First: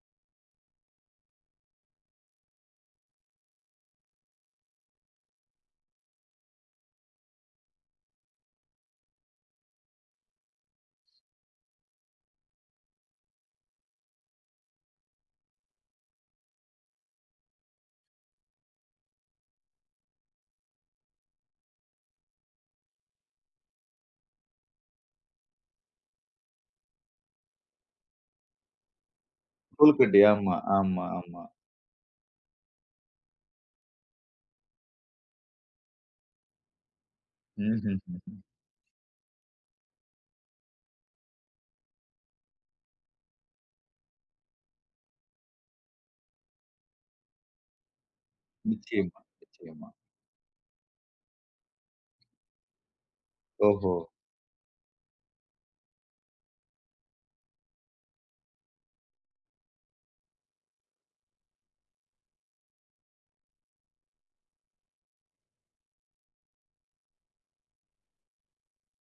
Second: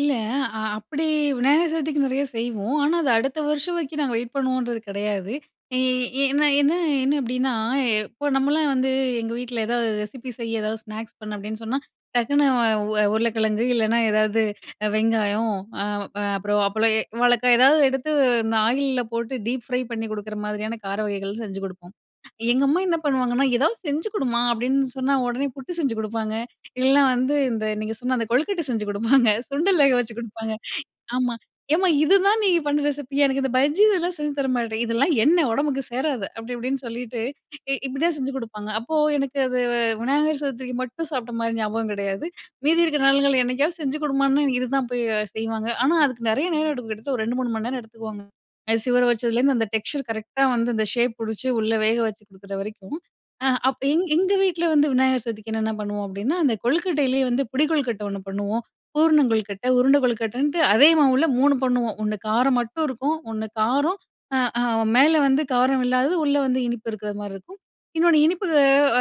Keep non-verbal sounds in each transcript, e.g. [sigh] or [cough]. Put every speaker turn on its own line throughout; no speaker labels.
இல்ல. அ அப்டி விநாயகர் சதுர்த்திக்கு நிறைய செய்வோம். ஆனா அத அடுத்த வருஷம் வரைக்கும் நாங்க வெயிட் பண்ணுவோம்ன்றது கிடையாது. ஈ என்ன என்ன என்ன அப்படின்னா இப்போ நம்மளா வந்து எங்க வீட்ல ஏதாவது ரெசிபி செய்ய ஏதாவது ஸ்நாக்ஸ் பண்ண அப்படின்னு சொன்னா, டக்குனு அ உ உருளைக்கிழங்கு இல்லைனா எதாவது வெங்காயம், அ அப்புறம் அ அப்பளம், வாழக்கா ஏதாவது எடுத்து இந்த ஆயில்ல போட்டு டீப் ஃப்ரை பண்ணி கொடுக்குற மாரியான கார வகைகள் செஞ்சு கொடுப்போம். எங்க அம்மா என்ன பண்ணுவாங்கன்னா ஏதாவது செஞ்சு கொடுமா, அப்டின்னு சொன்னா உடனே புட்டு செஞ்சு கொடுப்பாங்க. இல்லனா வந்து, இந்த நீங்க சொன்ன அந்த கொழுக்கட்டை செஞ்சு கொடுப்பாங்க. சுண்டல் வேக வச்சு
கொலுக்கட்டை.
கொடுப்பாங்க.
ஆமா, ஆமா,
ஆமா,
ஆமா.
ஏம்மா இதுதான் நீங்க பண்ணுற ரெசிபியா? எனக்கு இந்த பஜ்ஜி இதெல்லாம் செஞ்சு தர மாட்ட? இதெல்லாம் எண்ண ஒடம்புக்கு சேராது. அப்டி இப்டின்னு சொல்லிட்டு இ இப்டிதான் செஞ்சு
ம்ஹ்ஹ்ம்.
கொடுப்பாங்க. அப்போ எனக்கு அது விநாயகர் சதூர்ரிக்கு மட்டும் சாப்பிட்ட மாதிரி ஞாபகம் கிடையாது. மீதி இருக்கிற நாள்கள் என்னைக்காவது செஞ்சு கொடுமான்னு இதுதான் போய் செய்வாங்க, ஆனா அதுக்கு நிறைய நேரம் எடுக்கும் கிட்டத்தட்ட ஒரு 2, 3 மணி நேரம் எடுத்துக்குவாங்க. அரிசி ஊர
நிச்சயமா,
வச்சதுலேருந்து அந்த
நிச்சயமா.
டெக்ஸ்சர் கரெக்ட்டா வந்து அந்த ஷேப் புடுச்சு உள்ள வேகச்சு கொடுக்குற வரைக்கும். அ அப்ப
ஓஹோ!
எங் எங்க வீட்ல வந்து விநாயகர் சதுர்திக்கு என்னென்ன பண்ணுவோம் அப்படின்னா அந்த கொழுக்கட்டையிலேயே வந்து புடி கொழுக்கட்ட ஒண்ணு பண்ணுவோம், பூரண கொழுக்கட்ட, உருண்ட கொழுக்கட்டன்ட்டு அதே மாவுல 3 பண்ணுவோம். ஒண்ணு காரம் மட்டும் இருக்கும். ஒண்ணு காரம், அ அ மேல வந்து காரம் இல்லாதது உள்ள வந்து இனிப்பு இருக்கிற மாதிரி இருக்கும். இன்னொன்னு இனிப்பு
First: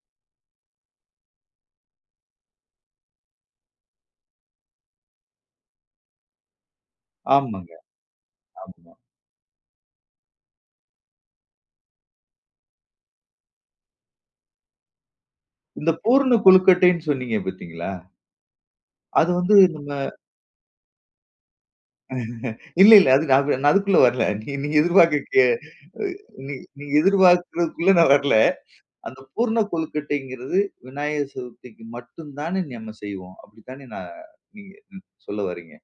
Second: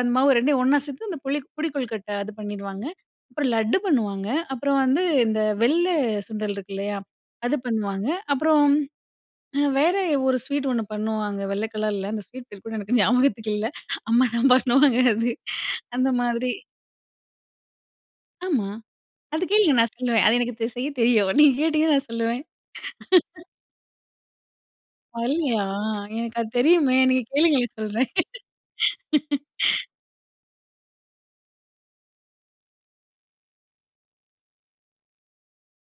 அந்த மாவு ரெண்டையும் ஒண்ணா சேர்த்து அந்த புளி புடி கொழுக்கட்டை அது பண்ணிருவாங்க, அப்புறம் லட்டு பண்ணுவாங்க. அப்புறம் வந்து இந்த வெள்ள சுண்டல் இருக்கு இல்லையா? அது
ஆமாங்க.
பண்ணுவாங்க. அப்புறம்,
ஆமா.
வேற ஒரு அ ஸ்வீட் ஒண்ணு பண்ணுவாங்க. வெள்ள கலர்ல அந்த ஸ்வீட் பேர் கூட எனக்கு ஞாபகத்துக்கு இல்ல, அம்மா தான் பண்ணுவாங்க அது.
இந்த
அந்த
பூரண
மாதிரி.
கொழுக்கட்டைன்னு சொன்னீங்க பாத்தீங்களா?
ஆமா.
அது
அத
வந்து
கேளுங்க
நம்ம
நான் சொல்லுவேன். அது எனக்கு செய்ய தெரியும் நீங்க கேட்டீங்கன்னா நான் சொல்லுவேன்.
[chuckles] இல்ல, இல்ல நான் அதுக்குள்ள வரல. நீ எதிர்பாரக்ககு
வரலையா?
அ
எனக்கு அது
நீ நீங்க
தெரியுமே. நீ கேளுங்களே
எதிர்பார்க்கிறதுக்குள்ள நான்
சொல்றேன்.
வரல. அந்த பூர்ண
[laughs]
கொழுக்கட்டைங்கிறது விநாயகர் சதுர்த்திக்கு மட்டும் தானே நம்ம செய்வோம். அப்படி தானே நா நீங்க ம் சொல்ல வர்றீங்க?